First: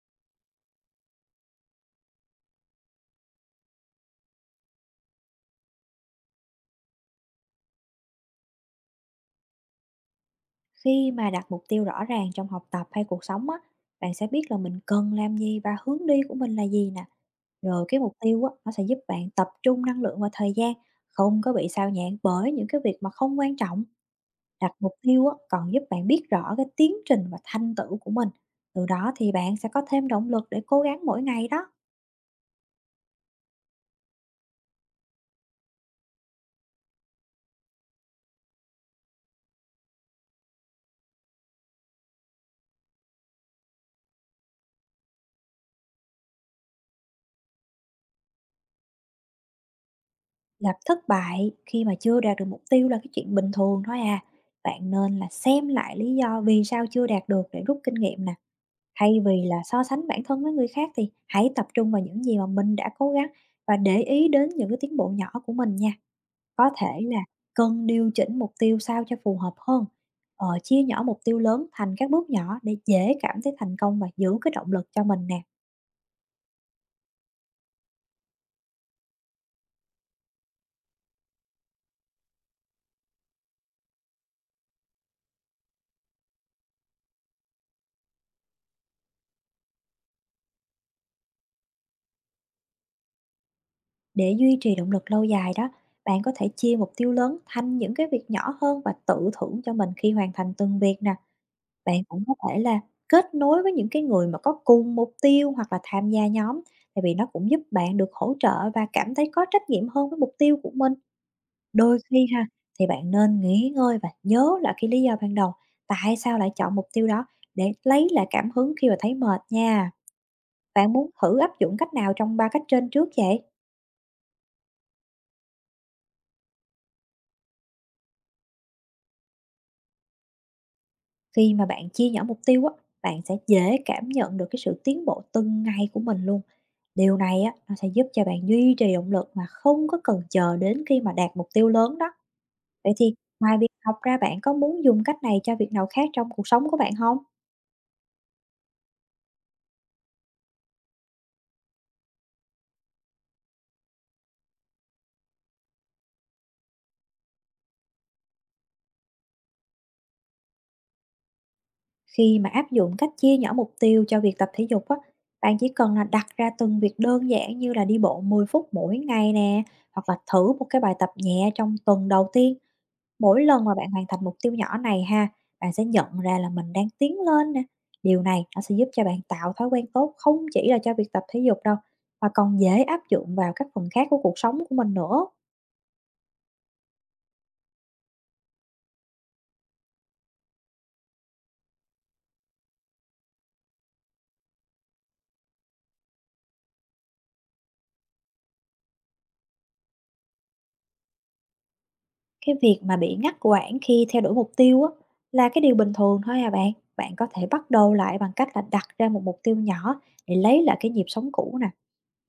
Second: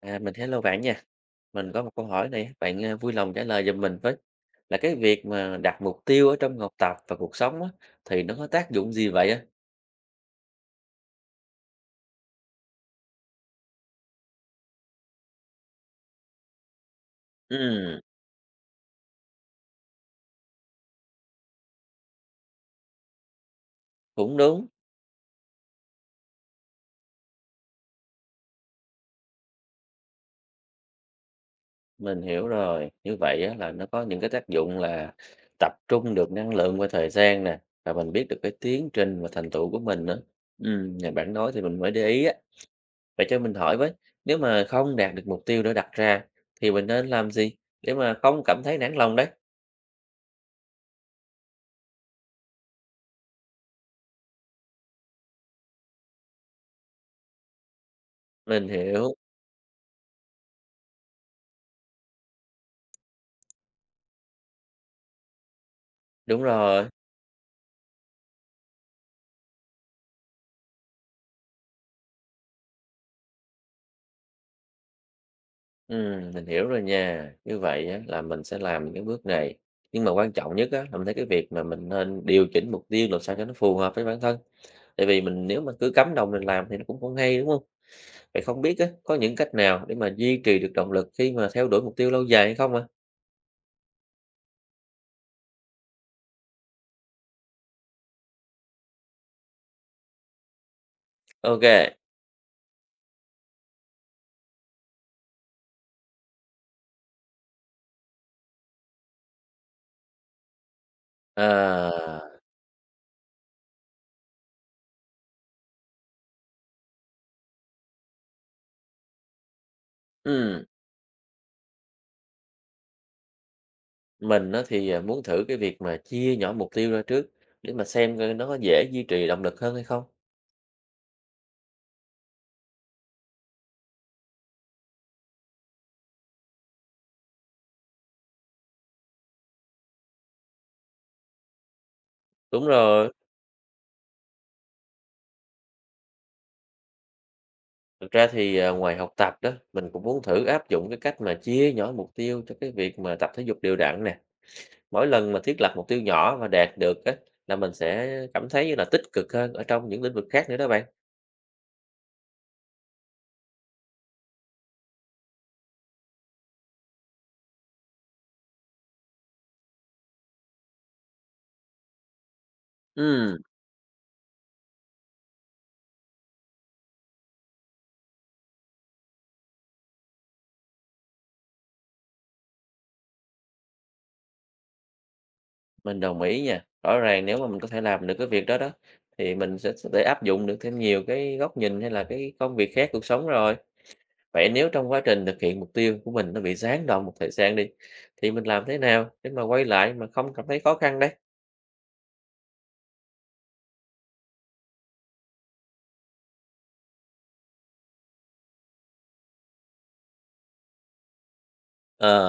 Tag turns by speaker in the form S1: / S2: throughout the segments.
S1: À, mình hello bạn nha. Mình có một câu hỏi này, bạn, vui lòng trả lời giùm mình với. Là cái việc mà đặt mục tiêu ở trong học tập và cuộc sống á, thì nó có tác dụng gì vậy á?
S2: Khi mà đặt mục tiêu rõ ràng trong học tập hay cuộc sống á, bạn sẽ biết là mình cần làm gì và hướng đi của mình là gì nè. Rồi
S1: Ừm,
S2: cái mục tiêu á, nó sẽ giúp bạn tập trung năng lượng và thời gian, không có bị sao nhãng bởi những cái việc mà không quan trọng.
S1: cũng đúng,
S2: Đặt mục tiêu á, còn giúp bạn biết rõ cái tiến trình và thành tựu của mình. Từ đó thì bạn sẽ có thêm động lực để cố gắng mỗi ngày đó.
S1: mình hiểu rồi. Như vậy á là nó có những cái tác dụng là tập trung được năng lượng và thời gian nè, và mình biết được cái tiến trình và thành tựu của mình nữa. Nhờ bạn nói thì mình mới để ý á. Vậy cho mình hỏi với, nếu mà không đạt được mục tiêu đã đặt ra thì mình nên làm gì để mà không cảm thấy nản lòng đấy?
S2: Gặp thất bại khi mà chưa đạt được mục tiêu là cái chuyện bình thường thôi à. Bạn nên là xem lại lý do vì sao chưa đạt được để rút kinh nghiệm nè.
S1: Mình hiểu,
S2: Thay vì là so sánh bản thân với người khác thì hãy tập trung vào những gì mà mình đã cố gắng và để ý đến những cái tiến bộ nhỏ của mình nha.
S1: đúng
S2: Có
S1: rồi.
S2: thể là cần điều chỉnh mục tiêu sao cho phù hợp hơn. Chia nhỏ mục tiêu lớn thành các bước nhỏ để dễ cảm thấy thành công và giữ cái động lực cho mình nè.
S1: Mình hiểu rồi nha. Như vậy á, là mình sẽ làm những cái bước này. Nhưng mà quan trọng nhất á, là mình thấy cái việc mà mình nên điều chỉnh mục tiêu làm sao cho nó phù hợp với bản thân. Tại vì mình nếu mà cứ cắm đầu mình làm thì nó cũng không hay, đúng không? Vậy không biết á, có những cách nào để mà duy trì được động lực khi mà theo đuổi mục tiêu lâu dài hay không ạ?
S2: Để duy trì động lực lâu dài đó, bạn có thể chia mục tiêu lớn thành những cái việc nhỏ hơn và tự thưởng cho mình khi hoàn thành từng việc nè.
S1: OK,
S2: Bạn cũng có thể là kết nối với những cái người mà có cùng mục tiêu hoặc là tham gia nhóm, tại vì nó cũng giúp bạn được hỗ trợ và cảm thấy có trách nhiệm hơn với mục tiêu của mình. Đôi
S1: à,
S2: khi ha, thì bạn nên nghỉ ngơi và nhớ lại cái lý do ban đầu, tại sao lại chọn mục tiêu đó để lấy lại cảm hứng khi mà thấy mệt nha.
S1: ừm,
S2: Bạn muốn thử áp dụng cách nào trong ba cách trên trước vậy?
S1: mình á, muốn thử cái việc mà chia nhỏ mục tiêu ra trước để mà xem coi nó có dễ duy trì động lực hơn hay không.
S2: Khi mà bạn chia nhỏ mục tiêu á, bạn sẽ dễ cảm nhận được cái sự tiến bộ từng ngày của mình luôn. Điều này á, nó sẽ giúp cho bạn duy trì động lực mà không có cần chờ đến khi mà đạt mục tiêu lớn đó.
S1: Đúng
S2: Vậy
S1: rồi.
S2: thì ngoài việc học ra, bạn có muốn dùng cách này cho việc nào khác trong cuộc sống của bạn không?
S1: Thực ra thì, ngoài học tập đó, mình cũng muốn thử áp dụng cái cách mà chia nhỏ mục tiêu cho cái việc mà tập thể dục đều đặn nè. Mỗi lần mà thiết lập mục tiêu nhỏ và đạt được á, là mình sẽ cảm thấy như là tích cực hơn ở trong những lĩnh vực khác nữa đó bạn.
S2: Khi mà áp dụng cách chia nhỏ mục tiêu cho việc tập thể dục á, bạn chỉ cần là đặt ra từng việc đơn giản như là đi bộ 10 phút mỗi ngày nè, hoặc là thử một cái bài tập nhẹ trong tuần đầu tiên.
S1: Ừm,
S2: Mỗi lần mà bạn hoàn thành mục tiêu nhỏ này ha, bạn sẽ nhận ra là mình đang tiến lên nè. Điều này nó sẽ giúp cho bạn tạo thói quen tốt không chỉ là cho việc tập thể dục đâu, mà còn dễ áp dụng vào các phần khác của cuộc sống của mình nữa.
S1: mình đồng ý nha. Rõ ràng nếu mà mình có thể làm được cái việc đó đó, thì mình sẽ thể áp dụng được thêm nhiều cái góc nhìn hay là cái công việc khác cuộc sống rồi. Vậy nếu trong quá trình thực hiện mục tiêu của mình nó bị gián đoạn một thời gian đi, thì mình làm thế nào để mà quay lại mà không cảm thấy khó khăn đấy?
S2: Cái việc mà bị ngắt quãng khi theo đuổi mục tiêu á, là cái điều bình thường thôi à bạn. Bạn có thể bắt đầu lại bằng cách là đặt ra một mục tiêu nhỏ để lấy lại cái nhịp sống cũ nè.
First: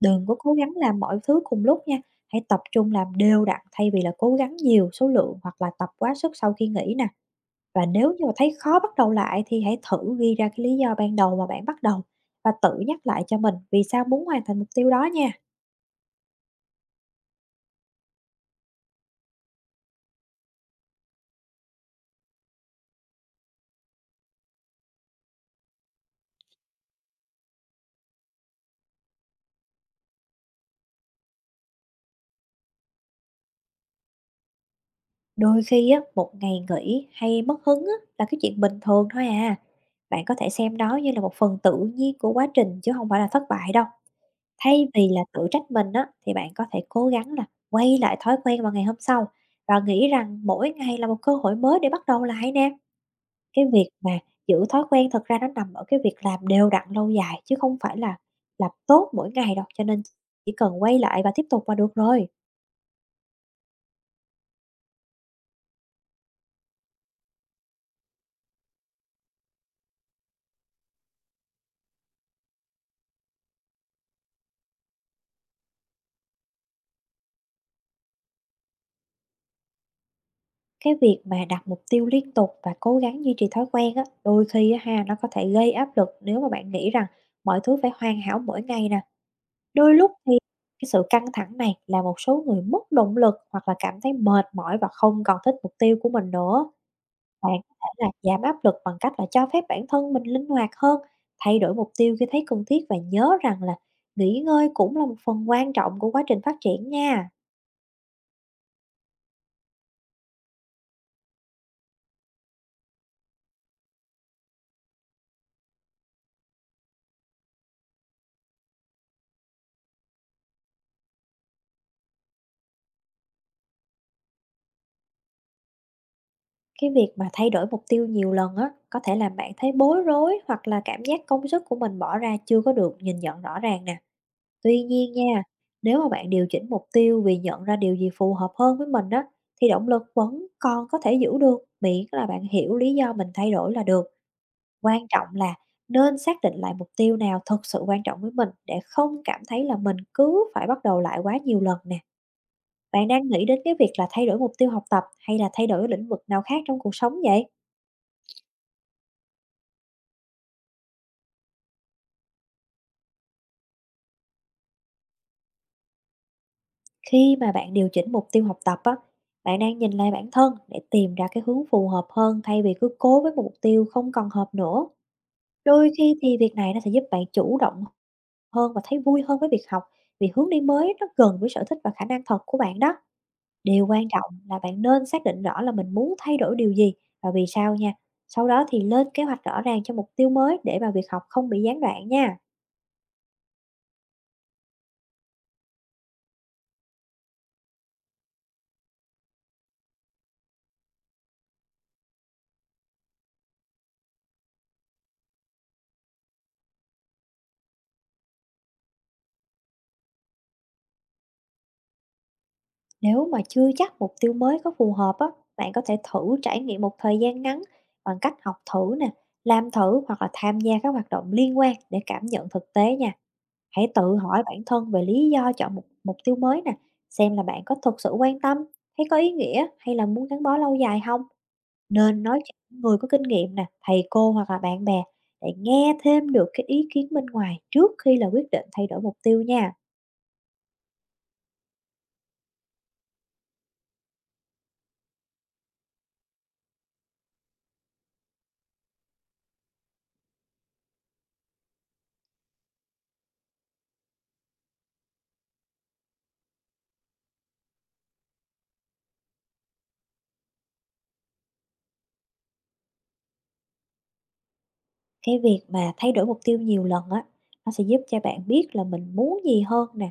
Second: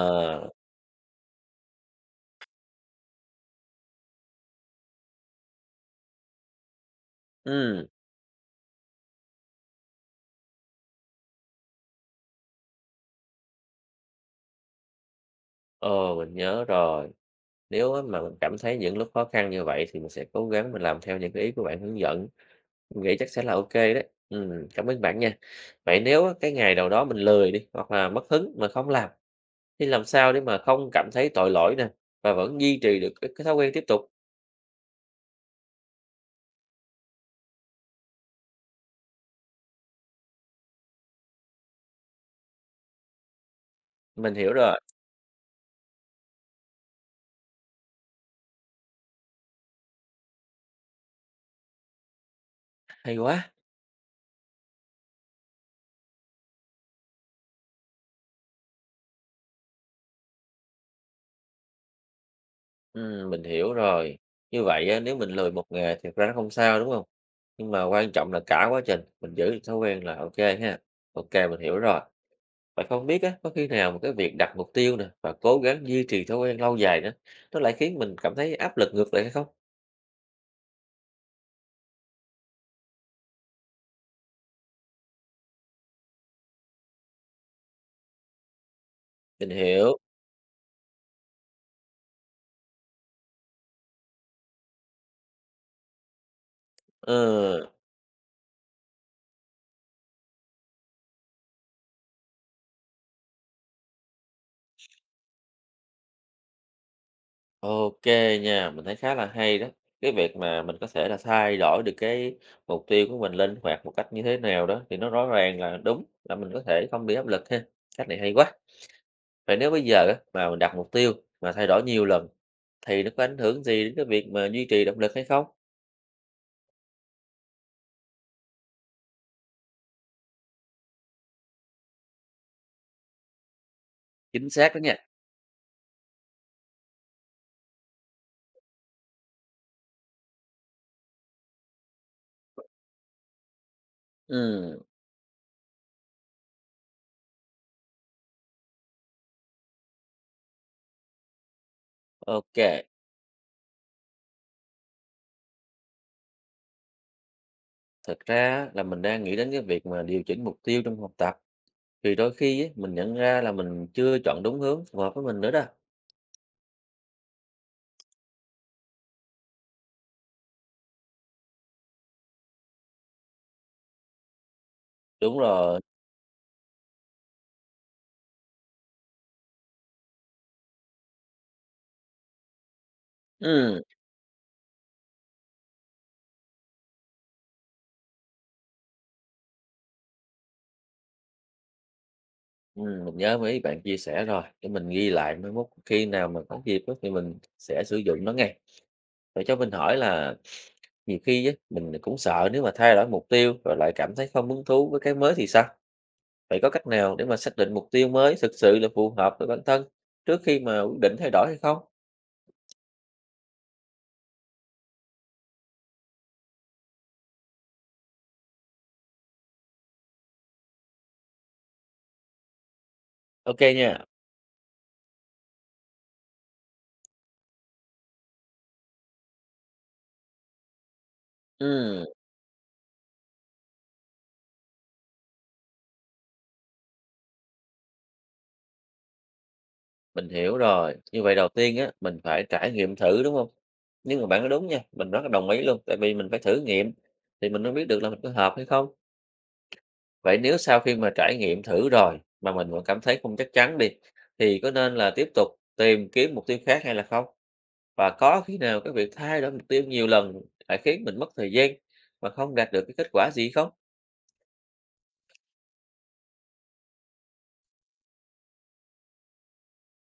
S2: Đừng có cố gắng làm mọi thứ cùng lúc nha. Hãy tập trung làm đều đặn thay vì là cố gắng nhiều số lượng hoặc là tập quá sức sau khi nghỉ nè.
S1: ừm.
S2: Và nếu như mà thấy khó bắt đầu lại thì hãy thử ghi ra cái lý do ban đầu mà bạn bắt đầu và tự nhắc lại cho mình vì sao muốn hoàn thành mục tiêu đó nha.
S1: Ờ, mình nhớ rồi. Nếu á mà mình cảm thấy những lúc khó khăn như vậy thì mình sẽ cố gắng mình làm theo những cái ý của bạn hướng dẫn. Mình nghĩ chắc sẽ là OK đấy. Cảm ơn bạn nha. Vậy nếu á, cái ngày nào đó mình lười đi hoặc là mất hứng mà không làm thì làm sao để mà không cảm thấy tội lỗi nè và vẫn duy trì được cái thói quen tiếp tục?
S2: Đôi khi á, một ngày nghỉ hay mất hứng á, là cái chuyện bình thường thôi à. Bạn có thể xem đó như là một phần tự nhiên của quá trình chứ không phải là thất bại đâu.
S1: Mình hiểu rồi.
S2: Thay vì là tự trách mình á, thì bạn có thể cố gắng là quay lại thói quen vào ngày hôm sau và nghĩ rằng mỗi ngày là một cơ hội mới để bắt đầu lại nè.
S1: Hay quá.
S2: Cái việc mà giữ thói quen thật ra nó nằm ở cái việc làm đều đặn lâu dài chứ không phải là làm tốt mỗi ngày đâu, cho nên chỉ cần quay lại và tiếp tục là được rồi.
S1: Mình hiểu rồi. Như vậy á, nếu mình lười một ngày thì thật ra nó không sao đúng không? Nhưng mà quan trọng là cả quá trình mình giữ được thói quen là OK ha. OK, mình hiểu rồi. Bạn không biết á, có khi nào một cái việc đặt mục tiêu nè và cố gắng duy trì thói quen lâu dài nữa, nó lại khiến mình cảm thấy áp lực ngược lại hay không?
S2: Cái việc mà đặt mục tiêu liên tục và cố gắng duy trì thói quen á, đôi khi á ha, nó có thể gây áp lực nếu mà bạn nghĩ rằng mọi thứ phải hoàn hảo mỗi ngày nè.
S1: Mình
S2: Đôi
S1: hiểu.
S2: lúc thì cái sự căng thẳng này làm một số người mất động lực hoặc là cảm thấy mệt mỏi và không còn thích mục tiêu của mình nữa. Bạn
S1: Ừ,
S2: có thể là giảm áp lực bằng cách là cho phép bản thân mình linh hoạt hơn, thay đổi mục tiêu khi thấy cần thiết và nhớ rằng là nghỉ ngơi cũng là một phần quan trọng của quá trình phát triển nha.
S1: ok nha, mình thấy khá là hay đó. Cái việc mà mình có thể là thay đổi được cái mục tiêu của mình linh hoạt một cách như thế nào đó thì nó rõ ràng là đúng là mình có thể không bị áp lực ha. Cách này hay quá. Vậy nếu bây giờ á, mà mình đặt mục tiêu mà thay đổi nhiều lần thì nó có ảnh hưởng gì đến cái việc mà duy trì động lực hay không?
S2: Cái việc mà thay đổi mục tiêu nhiều lần á, có thể làm bạn thấy bối rối hoặc là cảm giác công sức của mình bỏ ra chưa có được nhìn nhận rõ ràng nè.
S1: Chính xác đó
S2: Tuy
S1: nha.
S2: nhiên nha, nếu mà bạn điều chỉnh mục tiêu vì nhận ra điều gì phù hợp hơn với mình á, thì động lực vẫn còn có thể giữ được, miễn là bạn hiểu lý do mình thay đổi là được.
S1: Ừ,
S2: Quan trọng là nên xác định lại mục tiêu nào thực sự quan trọng với mình để không cảm thấy là mình cứ phải bắt đầu lại quá nhiều lần nè.
S1: ok.
S2: Bạn đang nghĩ đến cái việc là thay đổi mục tiêu học tập hay là thay đổi lĩnh vực nào khác trong cuộc sống vậy?
S1: Thật ra là mình đang nghĩ đến cái việc mà điều chỉnh mục tiêu trong học tập thì đôi khi ấy, mình nhận ra là mình chưa chọn đúng hướng phù hợp với mình nữa đó.
S2: Khi mà bạn điều chỉnh mục tiêu học tập á, bạn đang nhìn lại bản thân để tìm ra cái hướng phù hợp hơn thay vì cứ cố với một mục tiêu không còn hợp nữa.
S1: Đúng rồi.
S2: Đôi khi thì việc này nó sẽ giúp bạn chủ động hơn và thấy vui hơn với việc học, vì hướng đi mới nó gần với sở thích và khả năng thật của bạn đó.
S1: Ừ,
S2: Điều quan trọng là bạn nên xác định rõ là mình muốn thay đổi điều gì và vì sao nha. Sau đó thì lên kế hoạch rõ ràng cho mục tiêu mới để mà việc học không bị gián đoạn nha.
S1: ừ, mình nhớ mấy bạn chia sẻ rồi để mình ghi lại mai mốt khi nào mà có dịp á thì mình sẽ sử dụng nó ngay. Rồi cho mình hỏi là nhiều khi á, mình cũng sợ nếu mà thay đổi mục tiêu rồi lại cảm thấy không hứng thú với cái mới thì sao? Vậy có cách nào để mà xác định mục tiêu mới thực sự là phù hợp với bản thân trước khi mà quyết định thay đổi hay không?
S2: Nếu mà chưa chắc mục tiêu mới có phù hợp á, bạn có thể thử trải nghiệm một thời gian ngắn bằng cách học thử nè, làm thử hoặc là tham gia các hoạt động liên quan để cảm nhận thực tế nha.
S1: Ok
S2: Hãy
S1: nha.
S2: tự hỏi bản thân về lý do chọn một mục tiêu mới nè, xem là bạn có thực sự quan tâm, thấy có ý nghĩa hay là muốn gắn bó lâu dài không.
S1: Ừ.
S2: Nên nói chuyện những người có kinh nghiệm nè, thầy cô hoặc là bạn bè để nghe thêm được cái ý kiến bên ngoài trước khi là quyết định thay đổi mục tiêu nha.
S1: Mình hiểu rồi. Như vậy đầu tiên á, mình phải trải nghiệm thử, đúng không? Nhưng mà bạn nói đúng nha, mình rất là đồng ý luôn, tại vì mình phải thử nghiệm thì mình mới biết được là mình có hợp hay không. Vậy nếu sau khi mà trải nghiệm thử rồi mà mình vẫn cảm thấy không chắc chắn đi, thì có nên là tiếp tục tìm kiếm mục tiêu khác hay là không? Và có khi nào cái việc thay đổi mục tiêu nhiều lần lại khiến mình mất thời gian mà không đạt được cái kết quả gì không?
S2: Cái việc mà thay đổi mục tiêu nhiều lần á, nó sẽ giúp cho bạn biết là mình muốn gì hơn nè.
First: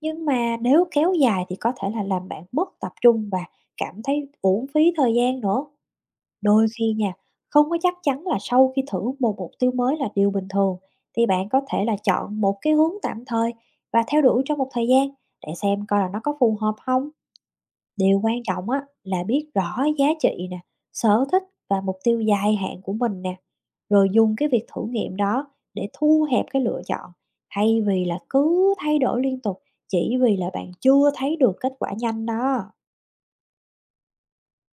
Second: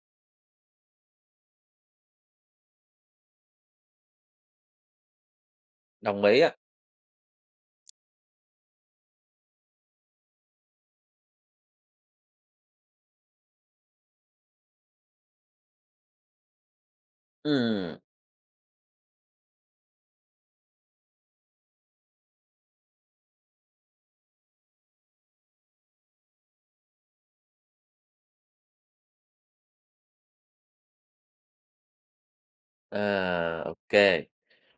S2: Nhưng mà nếu kéo dài thì có thể là làm bạn mất tập trung và cảm thấy uổng phí thời gian nữa.
S1: Đồng ý á.
S2: Đôi khi nha, không có chắc chắn là sau khi thử một mục tiêu mới là điều bình thường, thì bạn có thể là chọn một cái hướng tạm thời và theo đuổi trong một thời gian để xem coi là nó có phù hợp không.
S1: Ừm,
S2: Điều quan trọng á là biết rõ giá trị nè, sở thích và mục tiêu dài hạn của mình nè, rồi dùng cái việc thử nghiệm đó để thu hẹp cái lựa chọn thay vì là cứ thay đổi liên tục chỉ vì là bạn chưa thấy được kết quả nhanh đó.
S1: à, ô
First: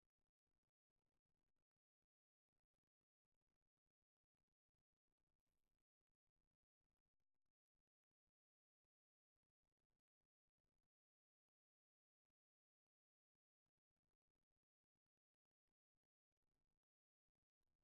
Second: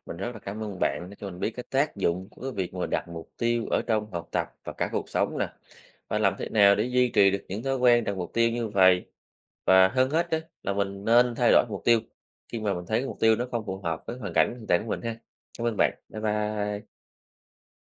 S1: Mình rất là cảm ơn bạn đã cho mình biết cái tác dụng của cái việc mà đặt mục tiêu ở trong học tập và cả cuộc sống nè. Và làm thế nào để duy trì được những thói quen đặt mục tiêu như vậy. Và hơn hết á, là mình nên thay đổi mục tiêu khi mà mình thấy cái mục tiêu nó không phù hợp với hoàn cảnh hiện tại của mình ha. Cảm ơn bạn. Bye bye.